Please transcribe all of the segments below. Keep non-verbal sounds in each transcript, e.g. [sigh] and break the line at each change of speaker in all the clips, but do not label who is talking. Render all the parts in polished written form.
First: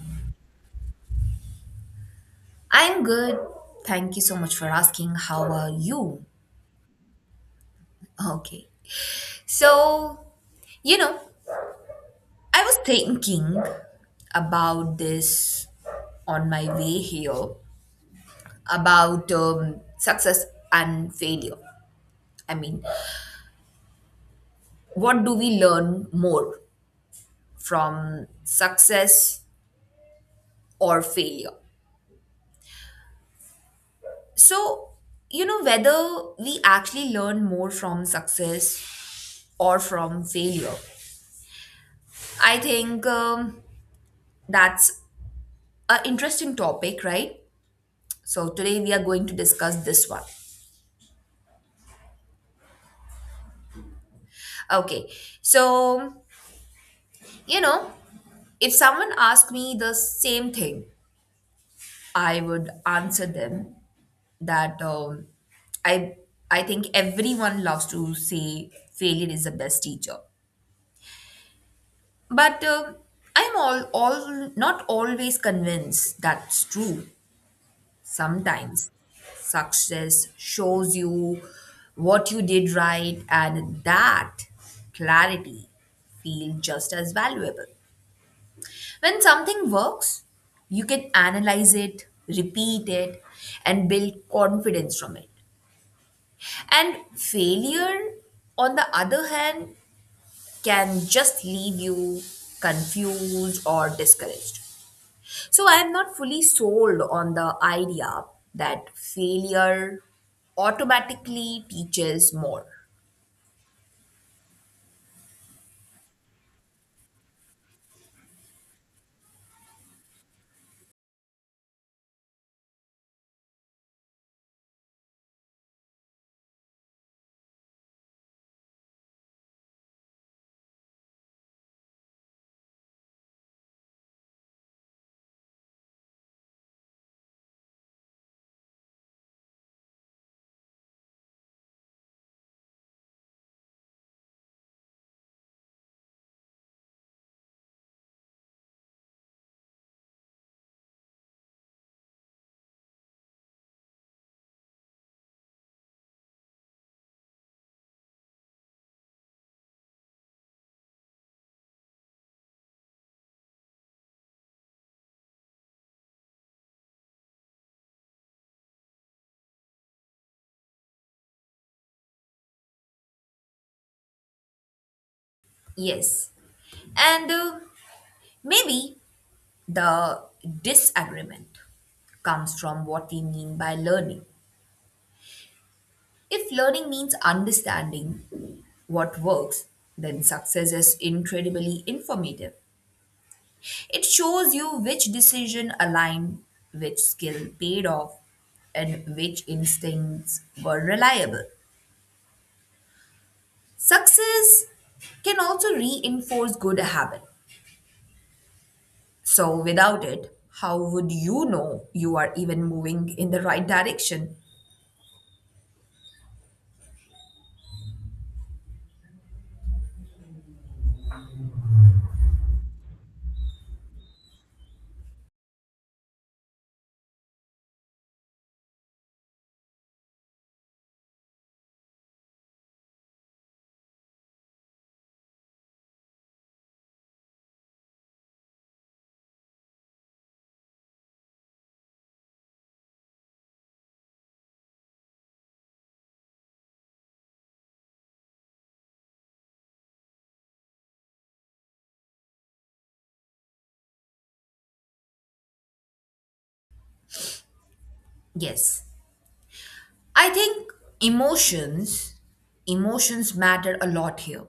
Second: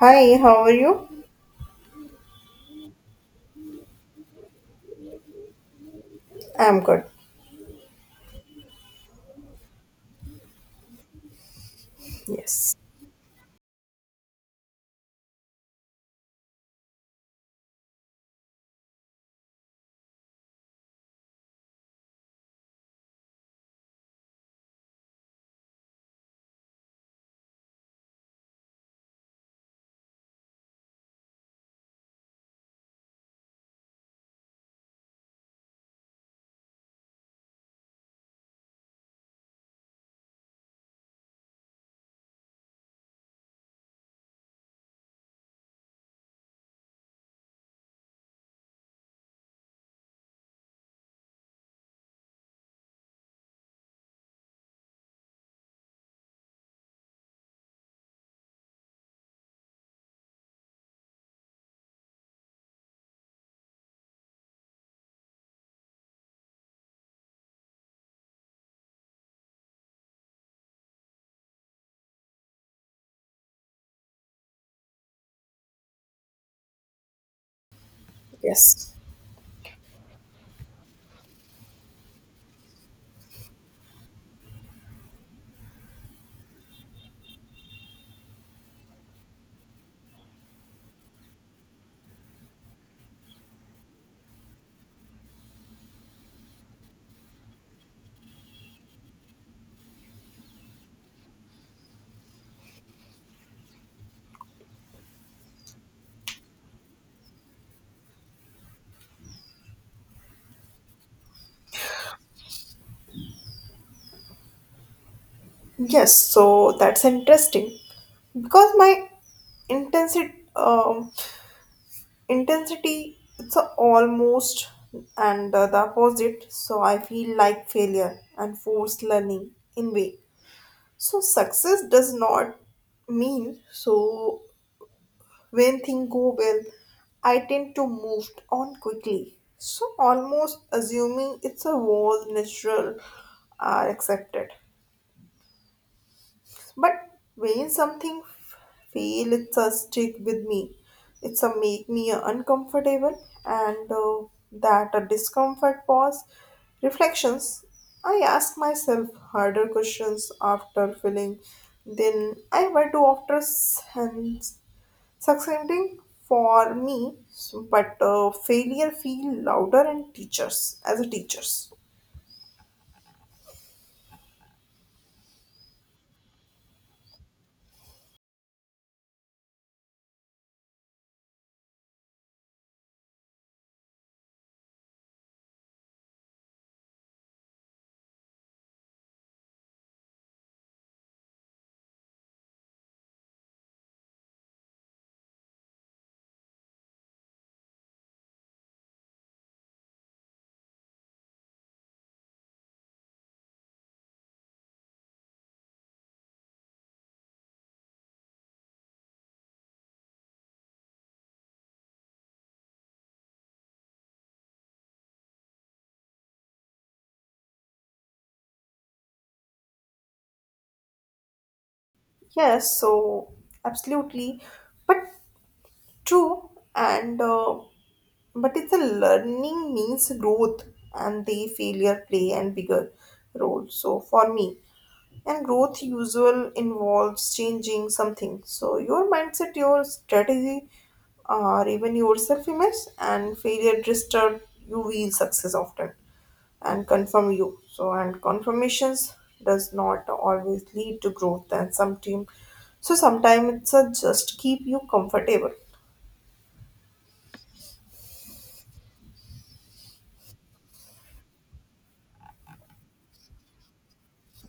Hi, how are you?
I'm good. Thank you so much for asking. How are you?
I'm good.
Okay. So, you know, I was
Yes,
thinking about this on my way here about success and failure. I mean, what do we learn more from success or failure? So, whether we actually learn more from success or from failure, I think that's a interesting topic, right? So today we are going to discuss this one. Okay. So, you know, if someone asked me the same thing, I would answer them that um, I I think everyone loves to say failure is the best teacher. But I'm all not always convinced that's true. Sometimes
yes,
success shows you what you did right, and that clarity feels just as valuable. When something works, you can analyze it, repeat it, and build confidence from it. And failure, on the other hand, can just leave you confused or discouraged. So I am not fully sold on the idea that failure automatically teaches more.
yes. So that's interesting because my intensity, intensity, it's a almost and the opposite. So I feel like failure and forced learning in way. So success does not mean so. When things go well, I tend to move on quickly. So almost assuming it's a was natural are accepted. But when something feel it's a stick with me, it's a make me uncomfortable and that a discomfort pause reflections. I ask myself harder questions after feeling than I were to after and succeeding for me but failure feel louder in teachers as a teachers.
Yes. And maybe the disagreement comes from what we mean by learning. If learning means understanding what works, then success is incredibly informative. It shows you which decision aligned, which skill paid off, and which instincts were reliable. Success can also reinforce good habit. So without it, how would you know you are even moving in the right direction?
Yes so absolutely but true and but it's a learning means growth and the failure play and bigger role so for me and growth usual involves changing something, so your mindset, your strategy, or even your self-image, and failure disturbs you. Real success often and confirm you so and confirmations does not always lead to growth and some team, so sometimes it's a just keep you comfortable.
Yes. I think emotions emotions matter a lot here.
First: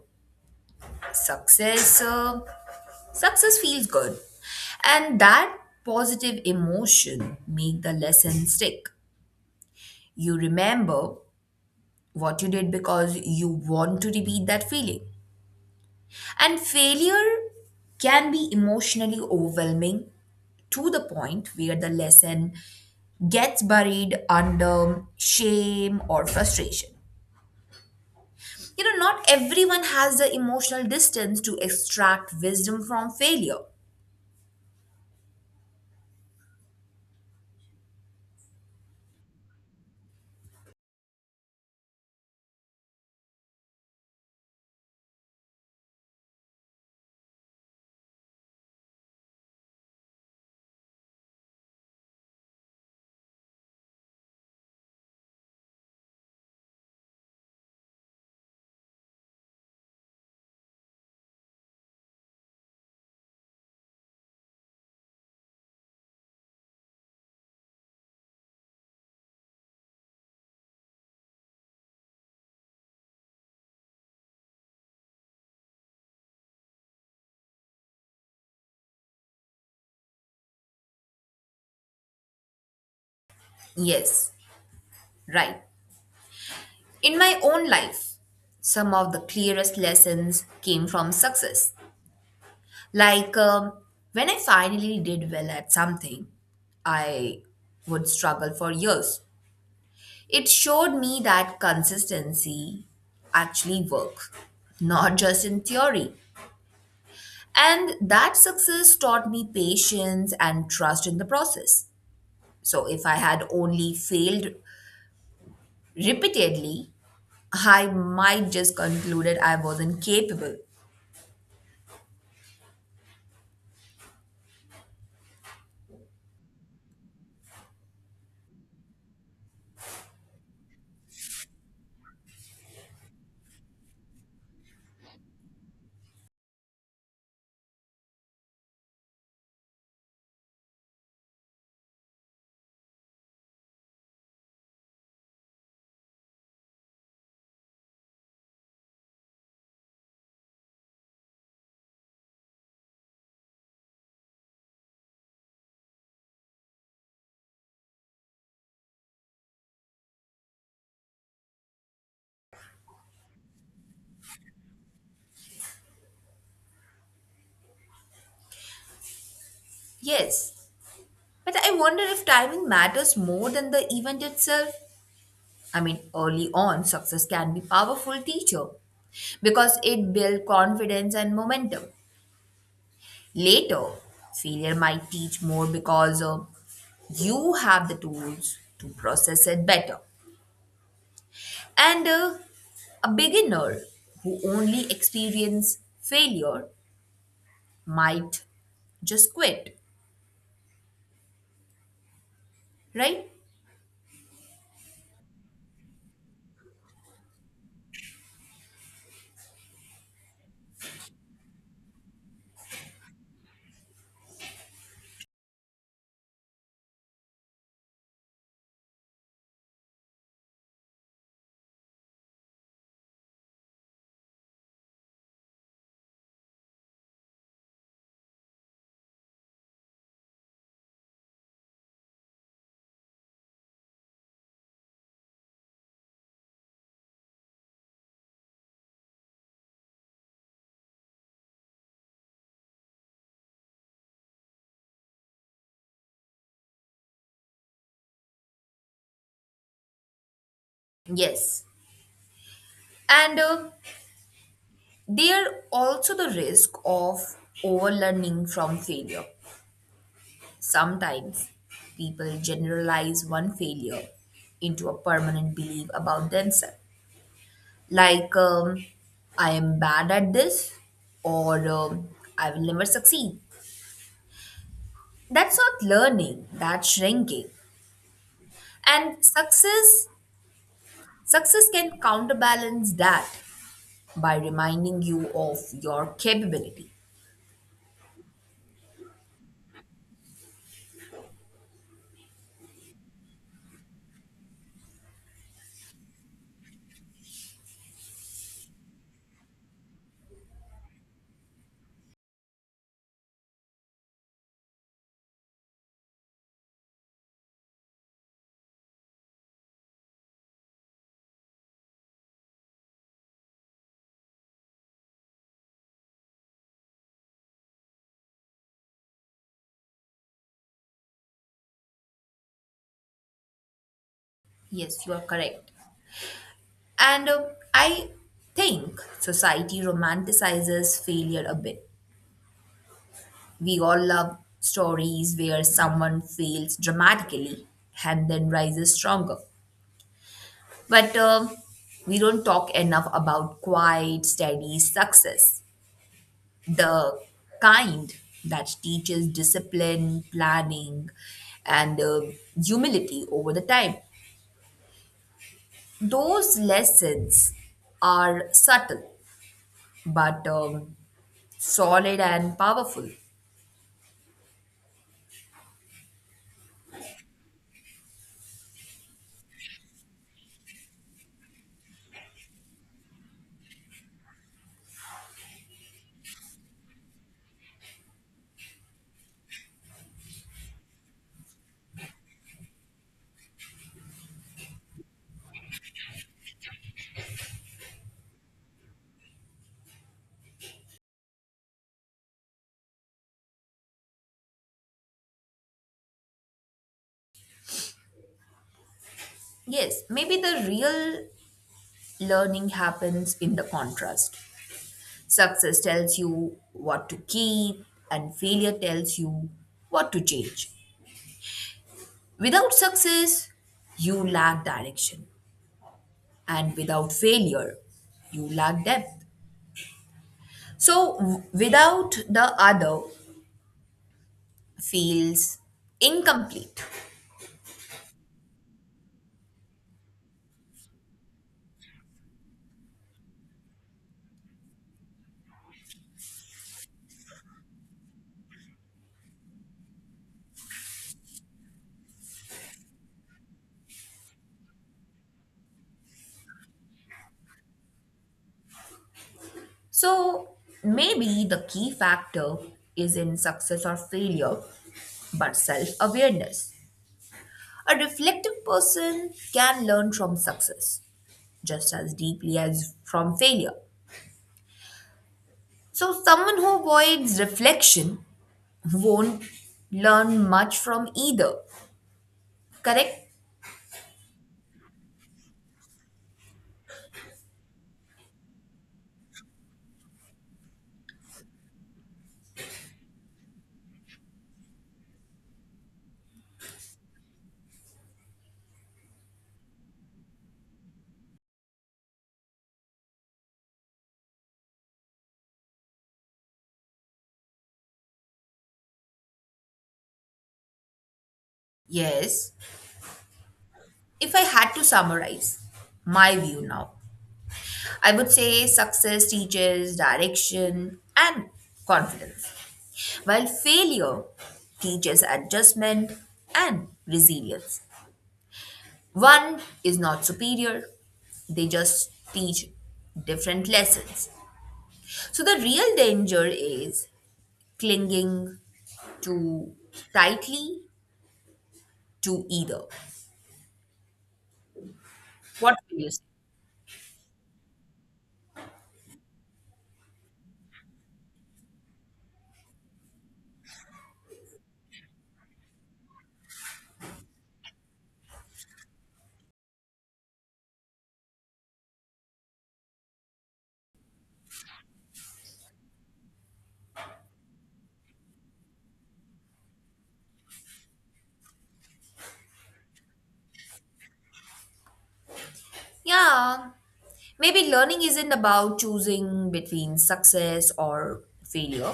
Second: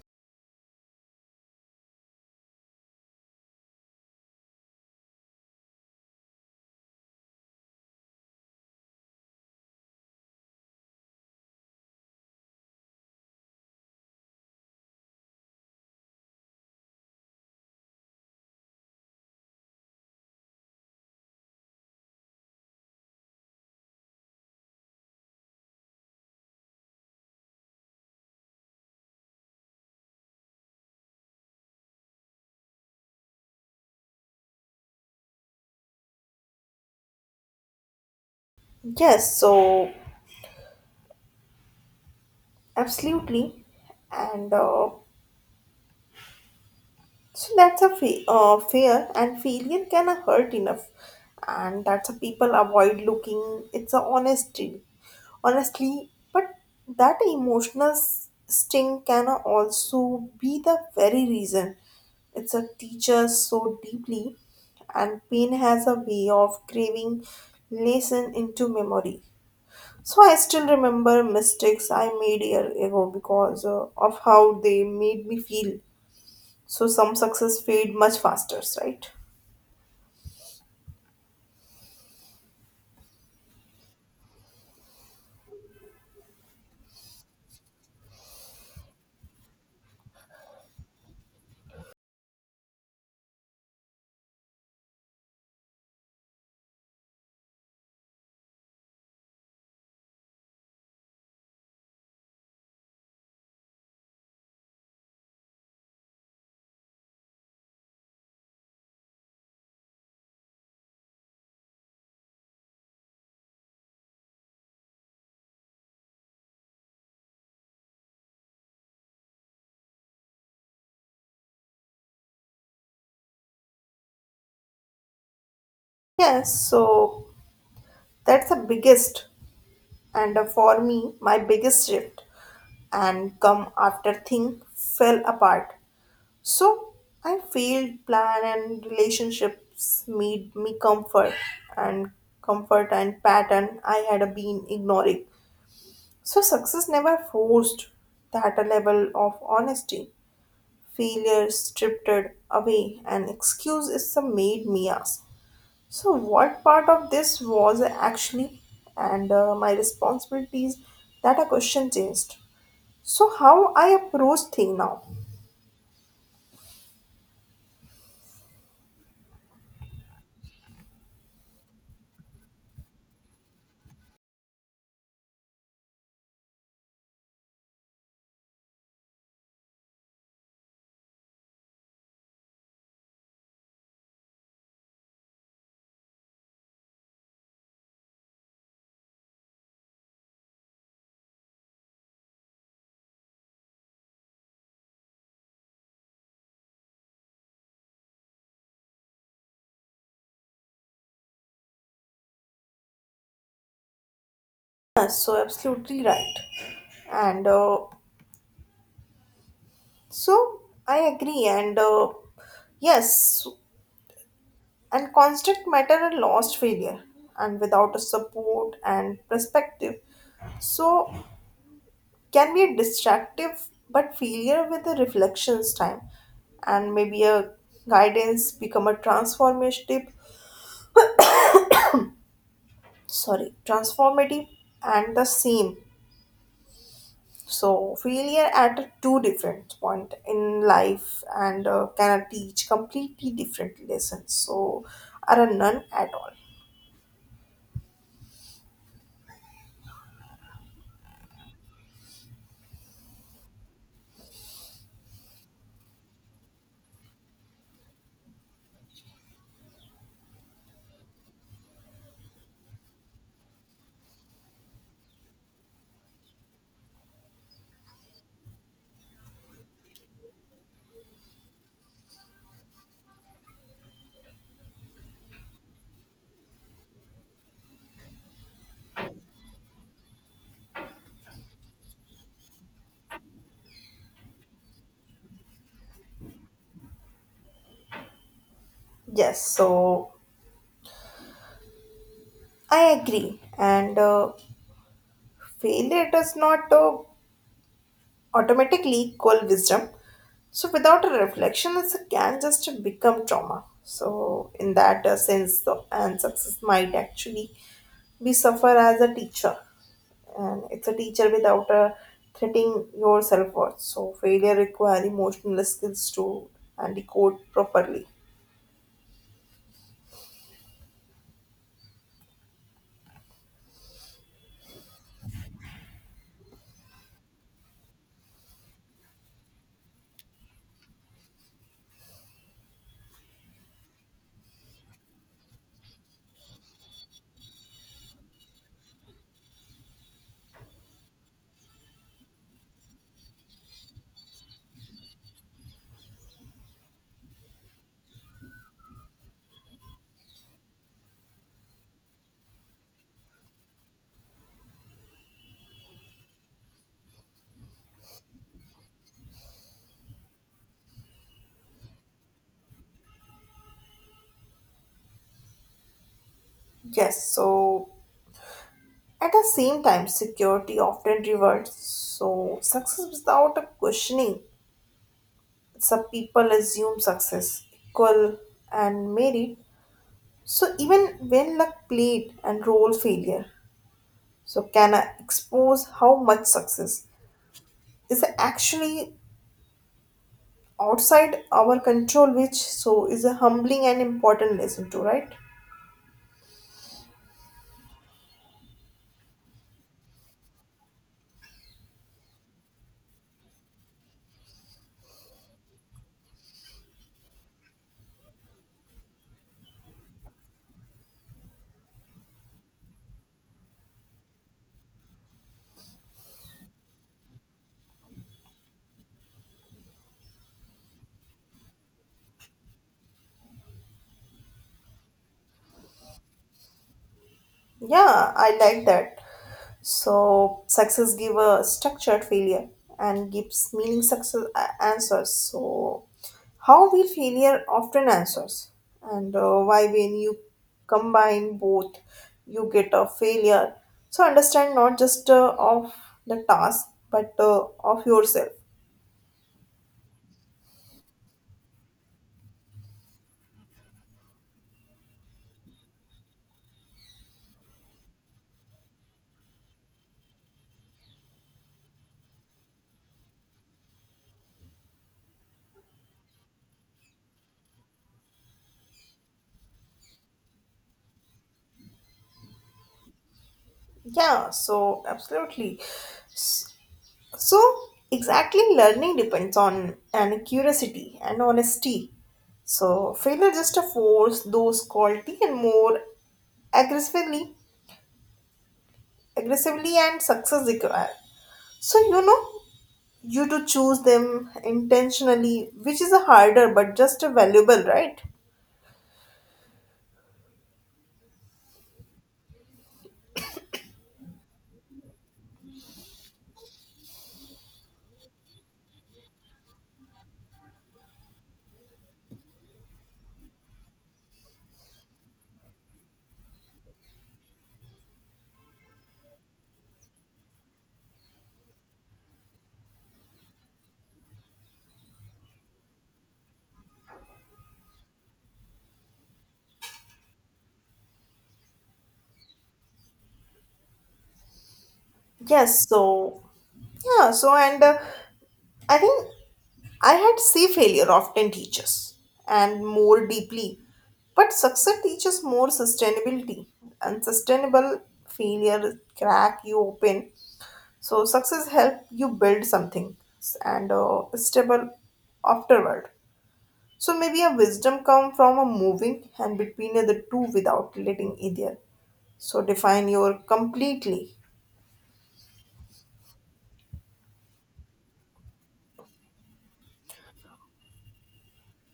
Success uh, success feels good. And that positive emotion make the lesson stick. You remember what you did because you want to repeat that feeling. And failure can be emotionally overwhelming to the point where the lesson gets buried under shame or frustration. You know, not everyone has the emotional distance to extract wisdom from failure.
Yes so absolutely and so that's a fear, and failure can hurt enough, and that's a people avoid looking. It's a honesty, honestly, but that emotional sting can also be the very reason it's a teacher so deeply, and pain has a way of craving lesson into memory. So I still remember mistakes I made year ago because of how they made me feel, so some success fade much faster, right?
Yes, right. In my own life, some of the clearest lessons came from success. Like um, when I finally did well at something, I would struggle for years. It showed me that consistency actually works, not just in theory. And that success taught me patience and trust in the process. So if I had only failed repeatedly, I might just concluded I wasn't capable.
Yes, so that's the biggest and for me my biggest shift and come after thing fell apart. So I failed plan and relationships made me comfort and comfort and pattern I had been ignoring. So success never forced that a level of honesty. Failure stripped it away and excuses made me ask. So, what part of this was actually and my responsibilities that a question changed. So, how I approach thing now?
Yes, but I wonder if timing matters more than the event itself. I mean, early on, success can be powerful teacher because it builds confidence and momentum. Later, failure might teach more because you have the tools to process it better. And a beginner who only experience failure might just quit, right?
Yes, so absolutely right. And so I agree. And yes, and constant matter a lost failure and without a support and perspective. So can be distractive, but failure with a reflections time and maybe a guidance become a transformative, sorry, transformative and the same. So failure at a two different point in life and can teach completely different lessons. So are a none at all.
Yes. And there also the risk of overlearning from failure. Sometimes people generalize one failure into a permanent belief about themselves. Like, um, I am bad at this, or I will never succeed. That's not learning, that's shrinking. And success, success can counterbalance that by reminding you of your capability.
Yes, so I agree. And failure does not automatically equal wisdom. So without a reflection, it can just become trauma. So in that sense, the, and success might actually be suffer as a teacher, and it's a teacher without a threatening your self worth. So failure require emotional skills to and decode properly.
Yes, you are correct. And I think society romanticizes failure a bit. We all love stories where someone fails dramatically and then rises stronger. But we don't talk enough about quiet, steady success, the kind that teaches discipline, planning, and humility over the time. Those lessons are subtle but solid and powerful.
Yes, so at the same time, security often rewards. So success without a questioning some people assume success equal and merit, so even when luck played and role failure, so can I expose how much success is actually outside our control, which so is a humbling and important lesson too, right?
Yes, maybe the real learning happens in the contrast. Success tells you what to keep, and failure tells you what to change. Without success, you lack direction, and without failure, you lack depth. So, without the other feels incomplete.
Yeah, I like that. So success give a structured failure and gives meaning success answers. So how will failure often answers and why when you combine both you get a failure. So understand not just of the task but of yourself.
So, maybe the key factor is in success or failure, but self awareness. A reflective person can learn from success just as deeply as from failure. So, someone who avoids reflection won't learn much from either. Correct?
Yeah, so absolutely. So, exactly, learning depends on and curiosity and honesty. So, failure just to force those quality and more aggressively, aggressively and success require. So you know you to choose them intentionally, which is a harder but just a valuable, right?
Yes. If I had to summarize my view now, I would say success teaches direction and confidence, while failure teaches adjustment and resilience. One is not superior, they just teach different lessons. So the real danger is clinging too tightly to either. What
Yes.
will you say?
So yeah. So and. I think I had say failure often teaches and more deeply, but success teaches more sustainability. Unsustainable failure crack you open. So success help you build something and stable afterward. So maybe a wisdom come from a moving and between the two without letting either. So define your completely.
Yeah, maybe learning isn't about choosing between success or failure.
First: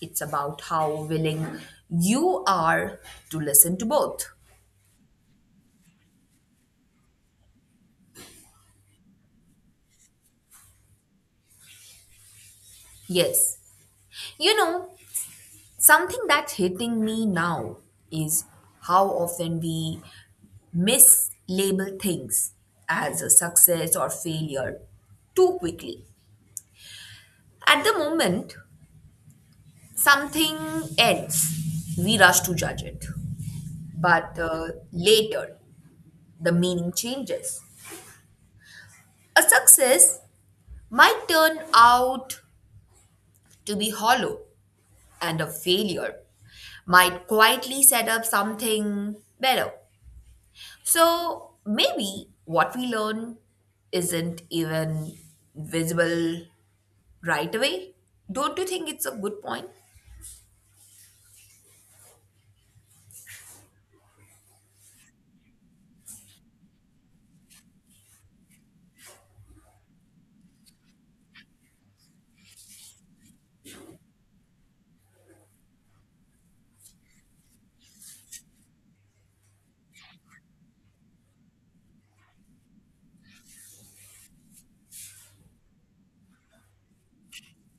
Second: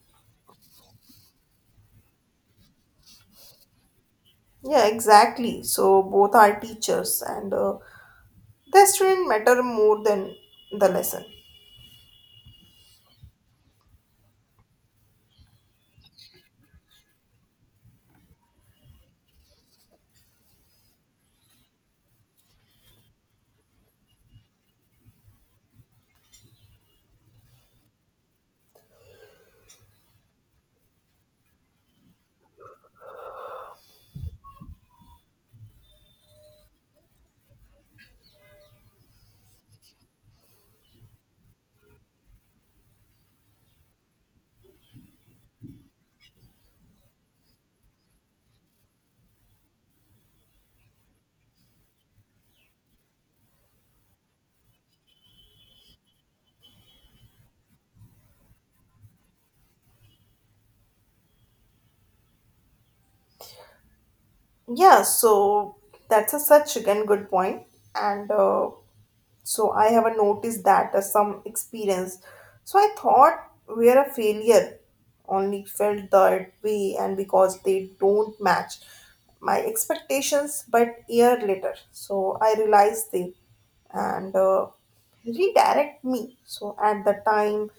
It's about how willing you are to listen to both.
Yeah, exactly. So both are teachers and the student matter more than the lesson.
Yes. You know, something that's hitting me now is how often we mislabel things as a success or failure too quickly. At the moment, something ends. We rush to judge it. But later, the meaning changes. A success might turn out to be hollow, and a failure might quietly set up something better. So maybe what we learn isn't even visible right away. Don't you think it's a good point?
Yeah, so that's a such again good point and so I haven't noticed that as some experience, so I thought we're a failure only felt that way and because they don't match my expectations, but year later so I realized they and redirect me, so at the time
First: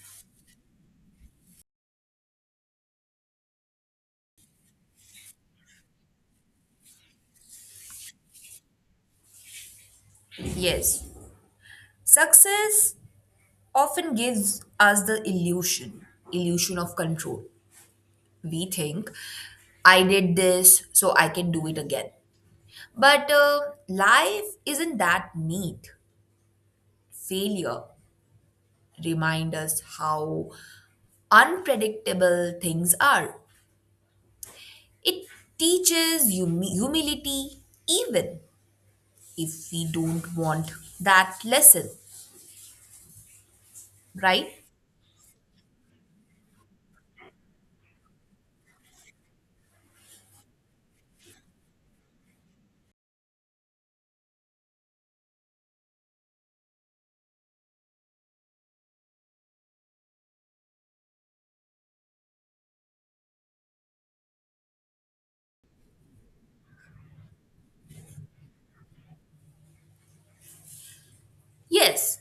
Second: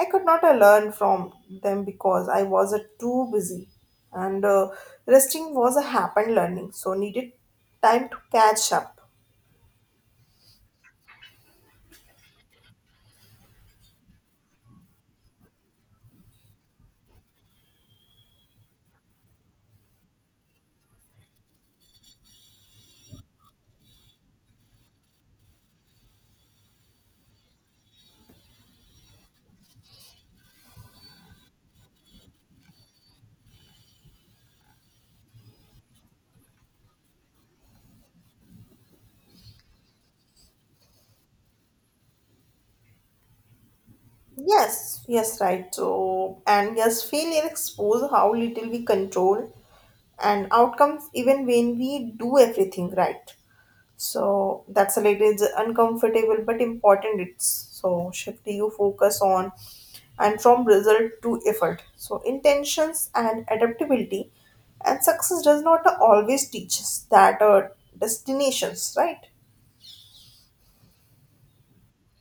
I could not learn from them because I was too busy and resting was a happened learning so needed time to catch up.
Yes. Success often gives us the illusion of control. We think, I did this, so I can do it again. But life isn't that neat. Failure reminds us how unpredictable things are. It teaches humility, even if we don't want that lesson, right?
Yes, right. So, and yes, failure expose how little we control and outcomes even when we do everything right. So that's a little it's uncomfortable but important. It's so shift you focus on and from result to effort. So intentions and adaptability and success does not always teach us that destinations, right?
Yes,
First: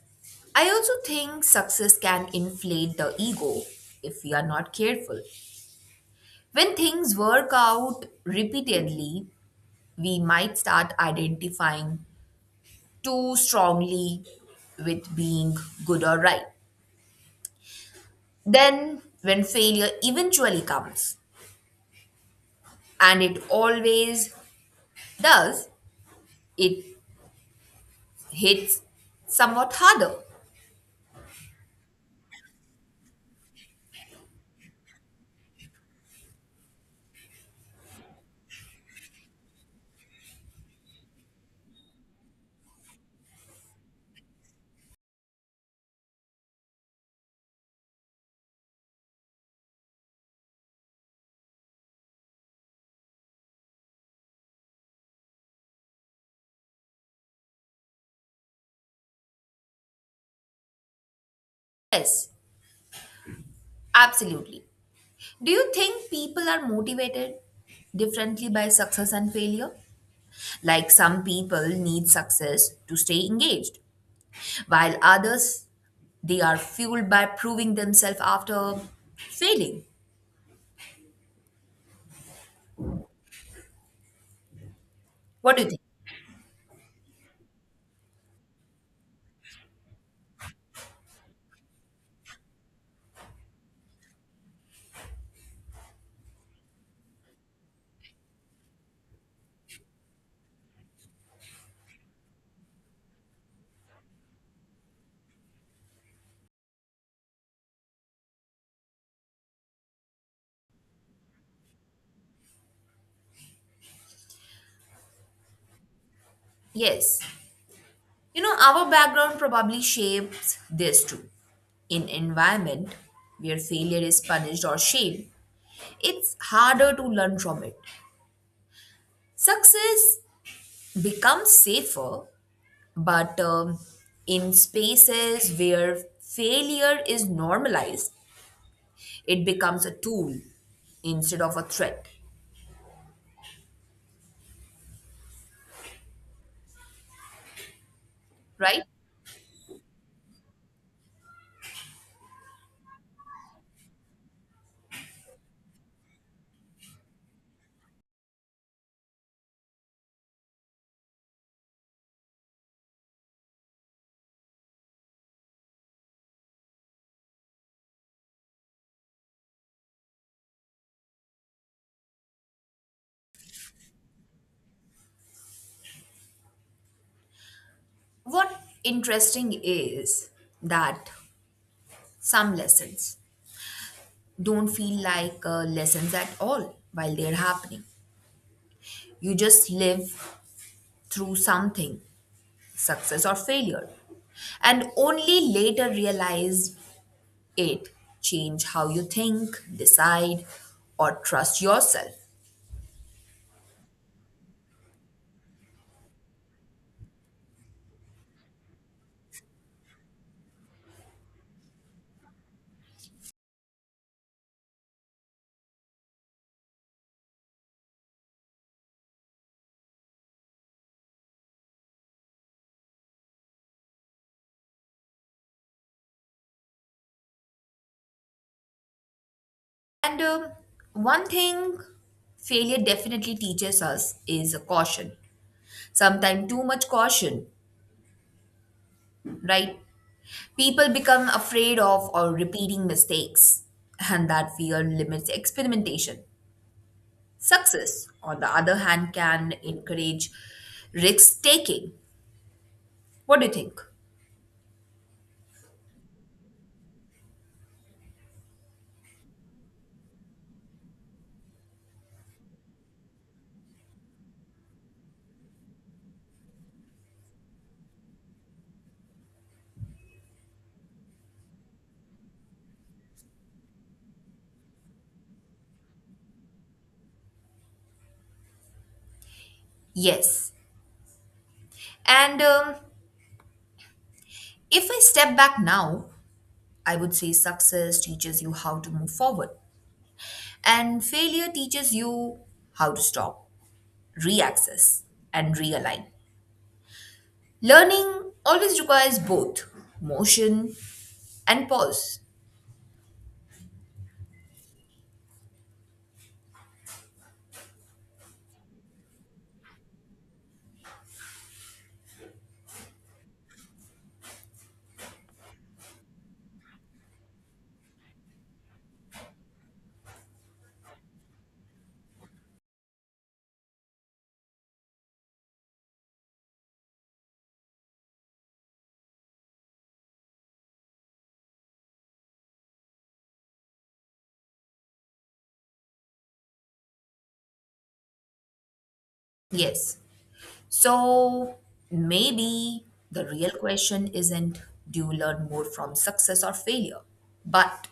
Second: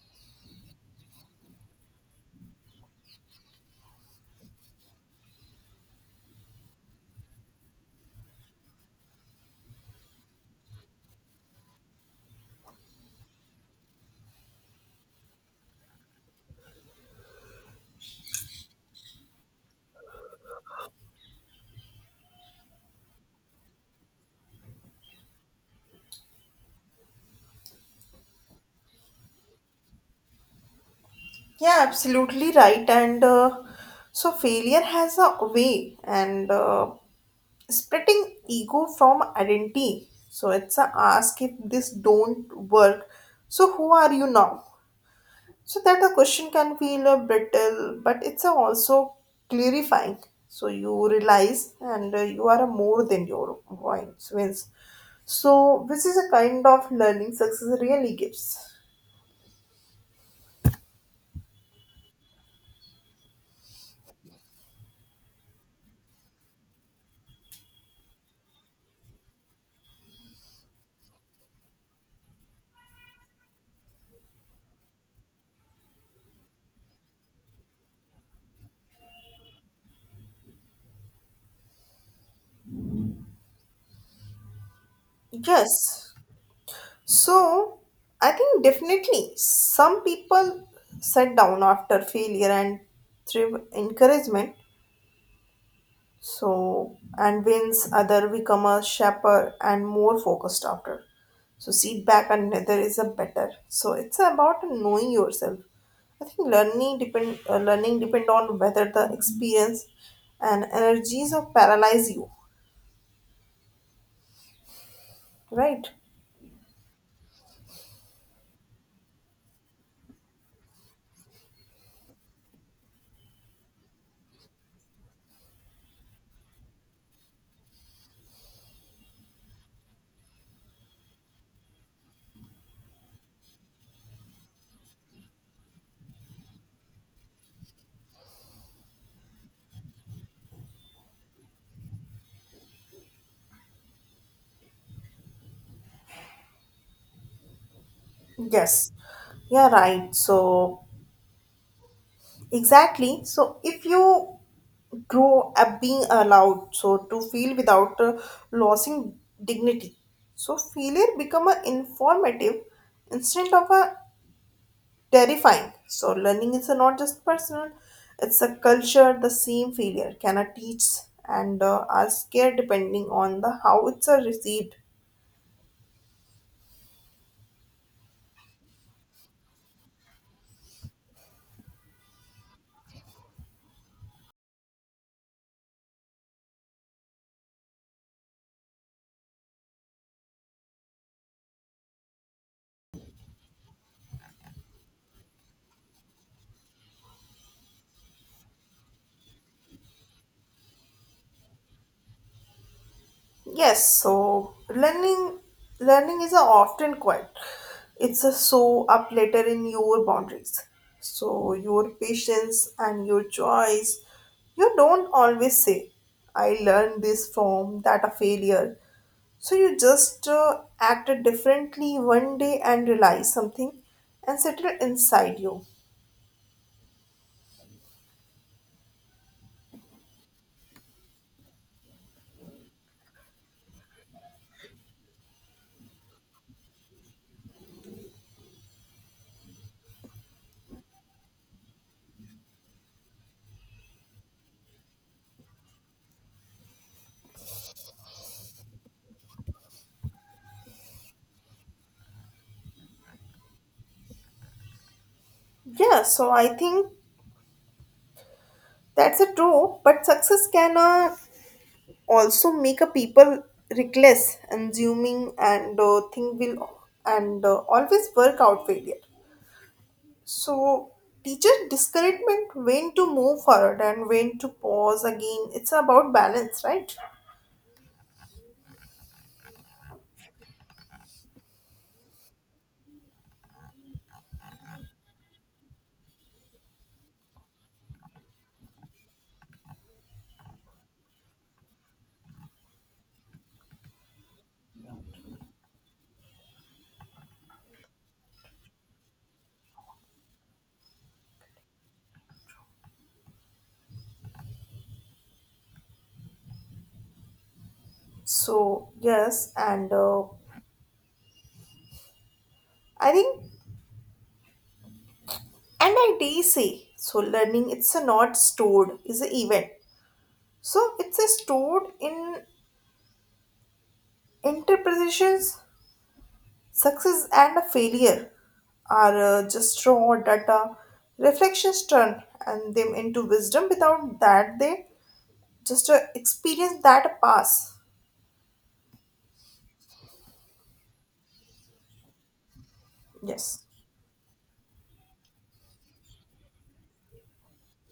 I also think success can inflate the ego if we are not careful. When things work out repeatedly, we might start identifying too strongly with being good or right. Then, when failure eventually comes, and it always does, it hits somewhat harder.
Yeah, absolutely right. And so failure has a way and splitting ego from identity. So it's a ask if this don't work. So who are you now? So that the question can feel a brittle, but it's a also clarifying. So you realize and you are a more than your voice wins. So this is a kind of learning success really gives.
Yes, absolutely. Do you think people are motivated differently by success and failure? Like some people need success to stay engaged, while others they are fueled by proving themselves after failing. What do you think?
Yes. So, I think definitely some people set down after failure and thrive encouragement. So, and wins other become a sharper and more focused after. So, feedback and another is a better. So, it's about knowing yourself. I think learning depend on whether the experience and energies of paralyze you, right?
Yes. You know, our background probably shapes this too. In environment where failure is punished or shamed, it's harder to learn from it. Success becomes safer, but in spaces where failure is normalized, it becomes a tool instead of a threat, right?
Yes, yeah, right. So exactly. So if you grow up being allowed so to feel without losing dignity, so failure become a informative instead of a terrifying, so learning is a not just personal, it's a culture the same failure can a teach and are scared depending on the how it's received.
What interesting is that some lessons don't feel like lessons at all while they're happening. You just live through something, success or failure, and only later realize it change how you think, decide, or trust yourself.
Yes, so learning is a often quiet. It's a so up later in your boundaries. So your patience and your choice, you don't always say, "I learned this from that a failure." So you just acted differently one day and realize something, and settle inside you.
And one thing failure definitely teaches us is a caution. Sometimes too much caution, right? People become afraid of or repeating mistakes, and that fear limits experimentation. Success, on the other hand, can encourage risk taking. What do you think?
Yeah, so I think that's a true. But success can also make a people reckless assuming and think will and always work out failure, so teacher discouragement when to move forward and when to pause, again it's about balance, right?
Yes. And if I step back now, I would say success teaches you how to move forward, and failure teaches you how to stop, reaccess, and realign. Learning always requires both motion and pause.
So yes and I think and I dare say so learning it's a not stored is an event, so it's a stored in interpretations. Success and a failure are just raw data. Reflections turn and them into wisdom. Without that, they just experience that pass.
Yes. So maybe the real
Yes.
question isn't do you learn more from success or failure, but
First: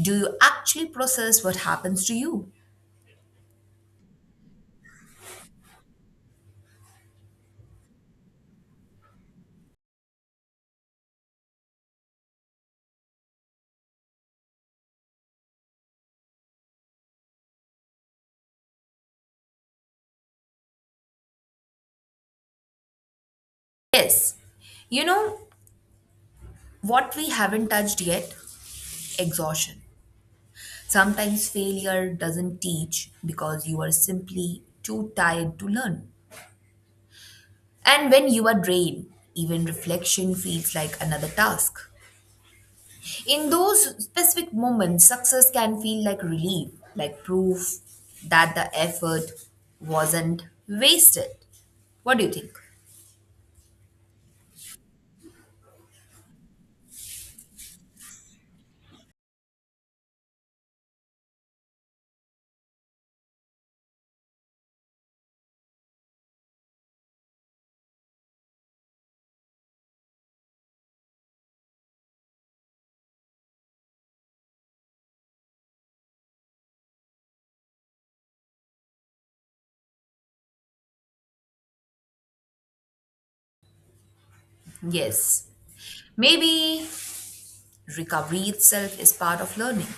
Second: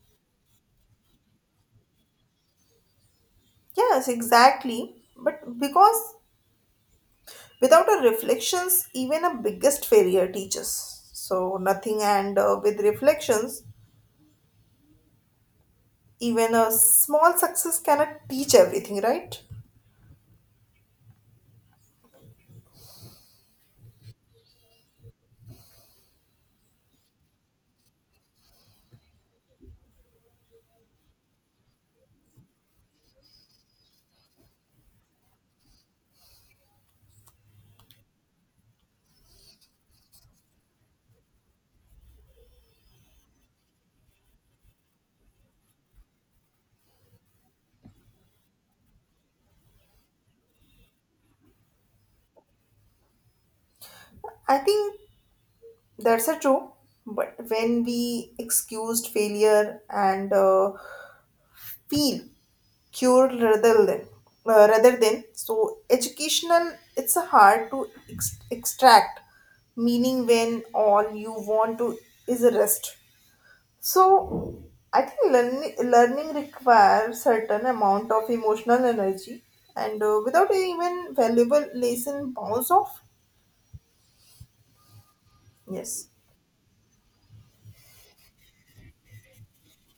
do you actually process what happens to you?
Yes, exactly. But because without a reflections, even a biggest failure teaches. So nothing, and with reflections, even a small success cannot teach everything, right?
Yes, you know what we haven't touched yet? Exhaustion. Sometimes failure doesn't teach because you are simply too tired to learn. And when you are drained, even reflection feels like another task. In those specific moments, success can feel like relief, like proof that the effort wasn't wasted. What do you think?
I think that's a true. But when we excused failure and feel cured rather than so educational, it's a hard to extract meaning when all you want to is a rest. So I think learning requires certain amount of emotional energy, and without even valuable lesson bounce off.
Yes.
Yes,
Maybe recovery itself is part of learning.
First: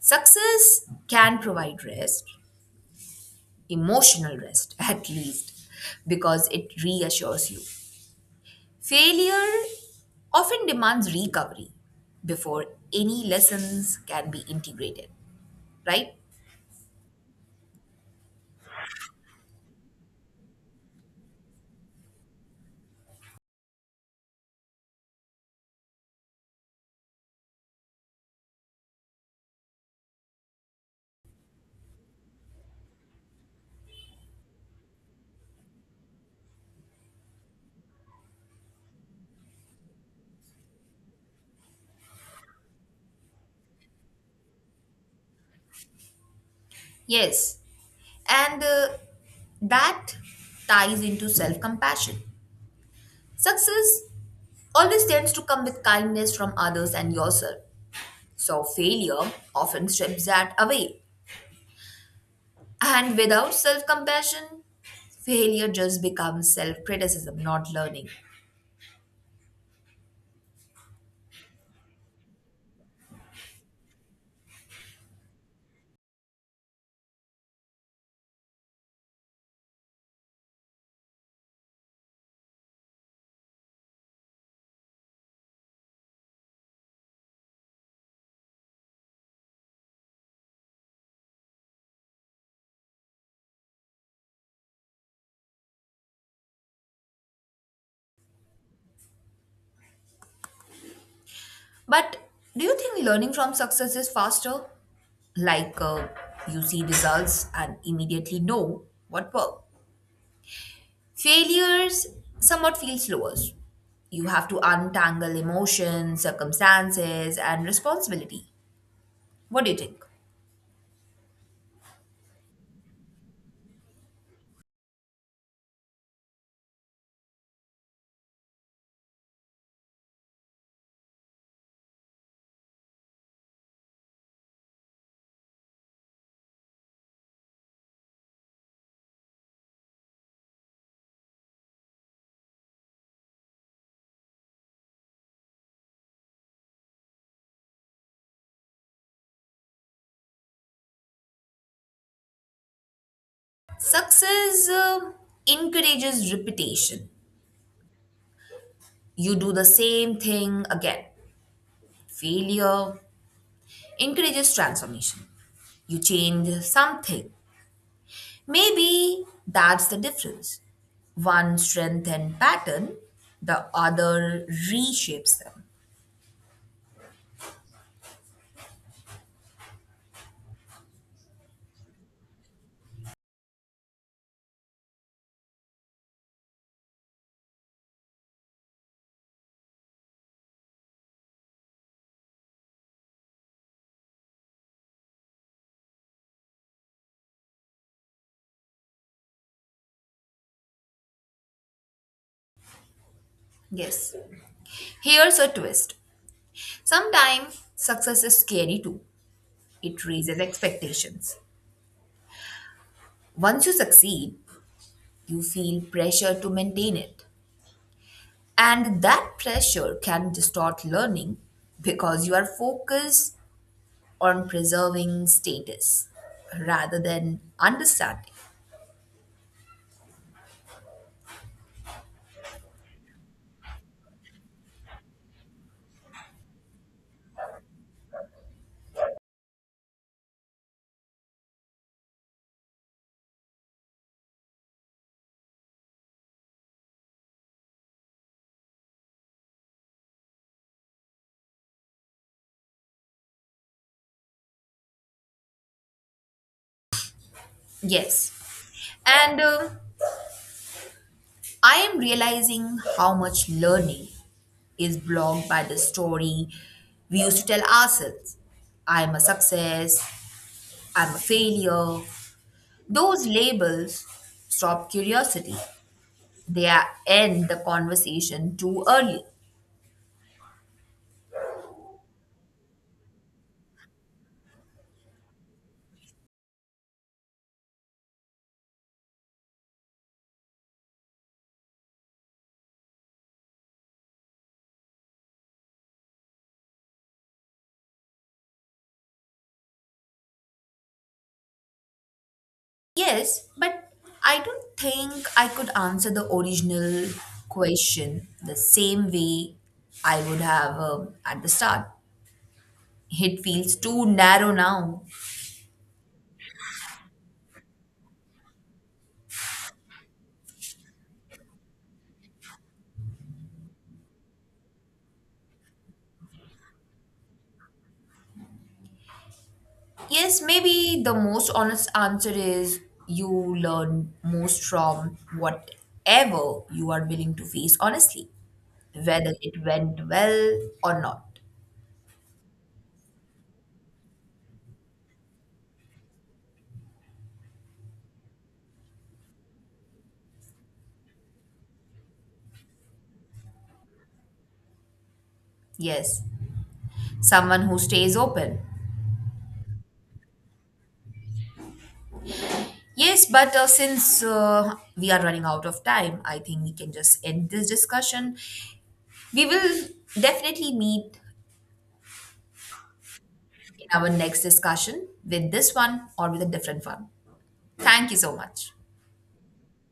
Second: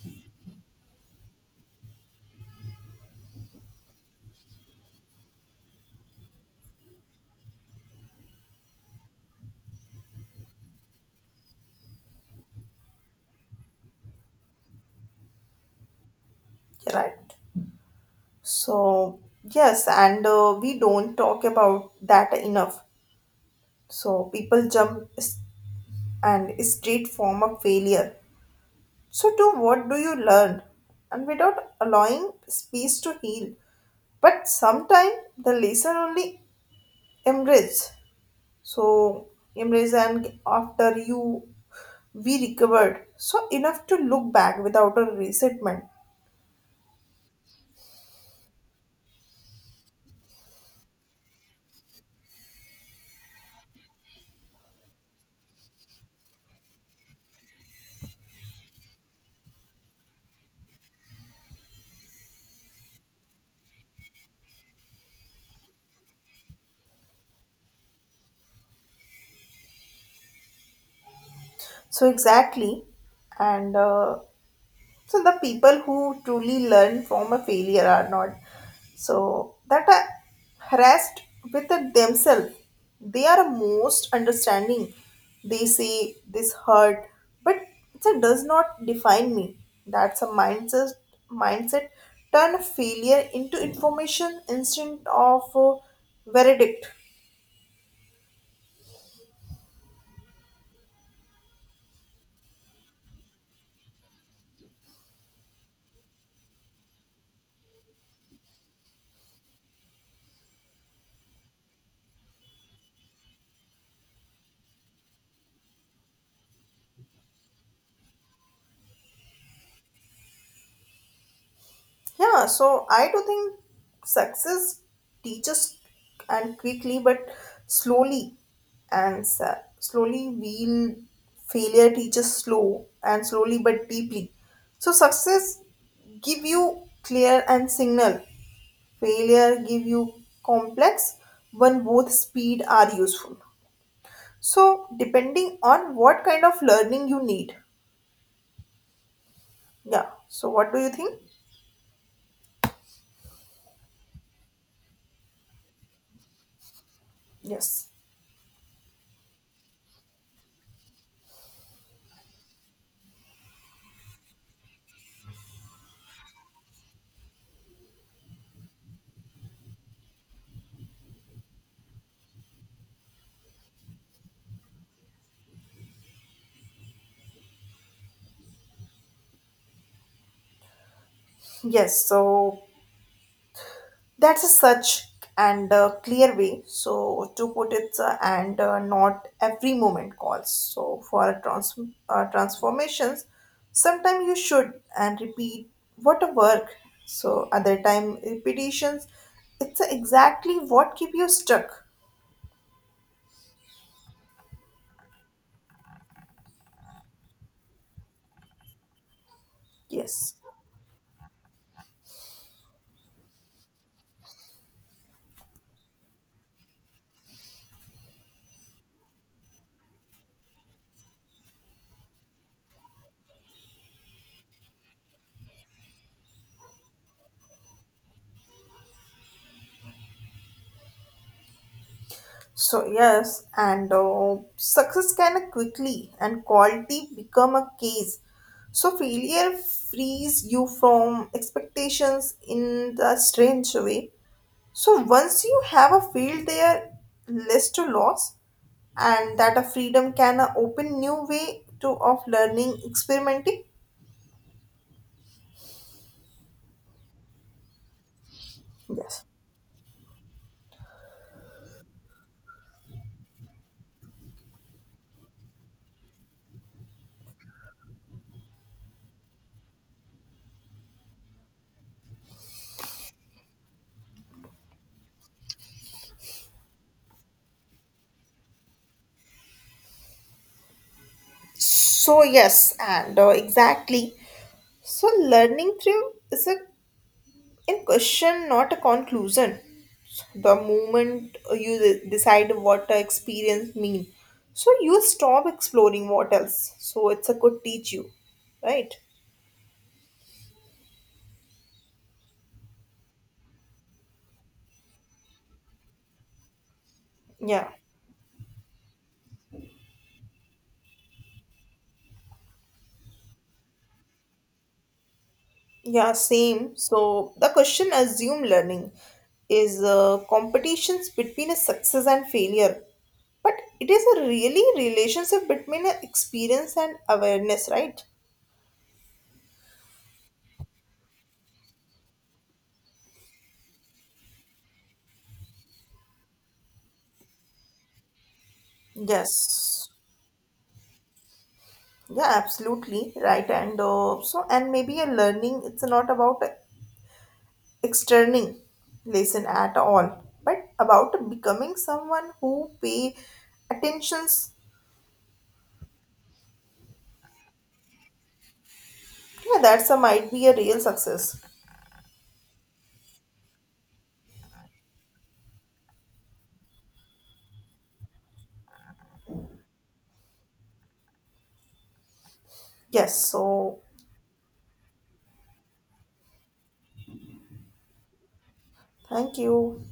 Success can provide rest, emotional rest [laughs] at least, because it reassures you. Failure often demands recovery before any lessons can be integrated, right?
you're right. So, yes, and we don't talk about that enough. So, people jump and straight form of failure. So, to what do you learn? And without allowing space to heal. But sometimes the lesson only emerges. So, emerges, and after you we recovered. So, enough to look back without a resentment.
Yes, and that ties into self compassion. Success always tends to come with kindness from others and yourself. So, failure often strips that away. And without self compassion, failure just becomes self criticism, not learning.
So, exactly. And So the people who truly learn from a failure are not so that are harassed with it themselves. They are most understanding. They say this hurt, but it does not define me. That's a mindset turn failure into information instead of a verdict.
But do you think learning from success is faster? Like you see results and immediately know what worked. Failures somewhat feel slower. You have to untangle emotions, circumstances, and responsibility. What do you think?
Yeah, so I do think success teaches and quickly but slowly and slowly we'll failure teaches slow and slowly but deeply. So success give you clear and signal. Failure give you complex when both speed are useful. So depending on what kind of learning you need. Yeah. So what do you think?
Success encourages repetition.
Yes.
You do the same thing again. Failure encourages transformation. You change something. Maybe that's the difference. One strengthens pattern, the other reshapes them.
Yes. So that's a such and clear way so to put it and not every moment calls so for a transformations, sometimes you should and repeat what a work, so other time repetitions it's exactly what keep you stuck.
Yes. Here's a twist. Sometimes success is scary too. It
Yes.
raises expectations. Once you succeed, you feel pressure to maintain it. And that pressure can distort learning because you are focused on preserving status rather than understanding.
So yes, and success can quickly and quality become a case. So failure frees you from expectations in the strange way. So once you have a field there, less to loss, and that a freedom can open new way to of learning, experimenting.
Yes.
Yes.
And I am realizing how much learning is blocked by the story we used to tell ourselves. I'm a success, I'm a failure, those labels stop curiosity. They are, end the conversation too early.
So yes, and exactly. So learning through is a in question not a conclusion, the moment you decide what the experience mean, so you stop exploring what else, so it's a good teach you, right?
Yes, but I don't think I could answer the original
Yeah,
question the same way I would have at the start. It feels too narrow now.
yeah same, so the question assume learning is competitions between a success and failure, but it is a really relationship between a experience and awareness, right?
Yes, maybe the most honest answer is you learn most from whatever you are willing to face honestly, whether it
Yes,
went well or not.
yeah, absolutely right. And so, and maybe a learning, it's not about externing lesson at all, but about becoming someone who pay attentions.
Yes, someone who stays open.
Yeah, that's a might be a real success.
Yes, but since we are running out of time, I think we can just end this discussion. We will definitely meet
Yes. So,
in our next discussion with this one or with a different one. Thank you so much.
thank you.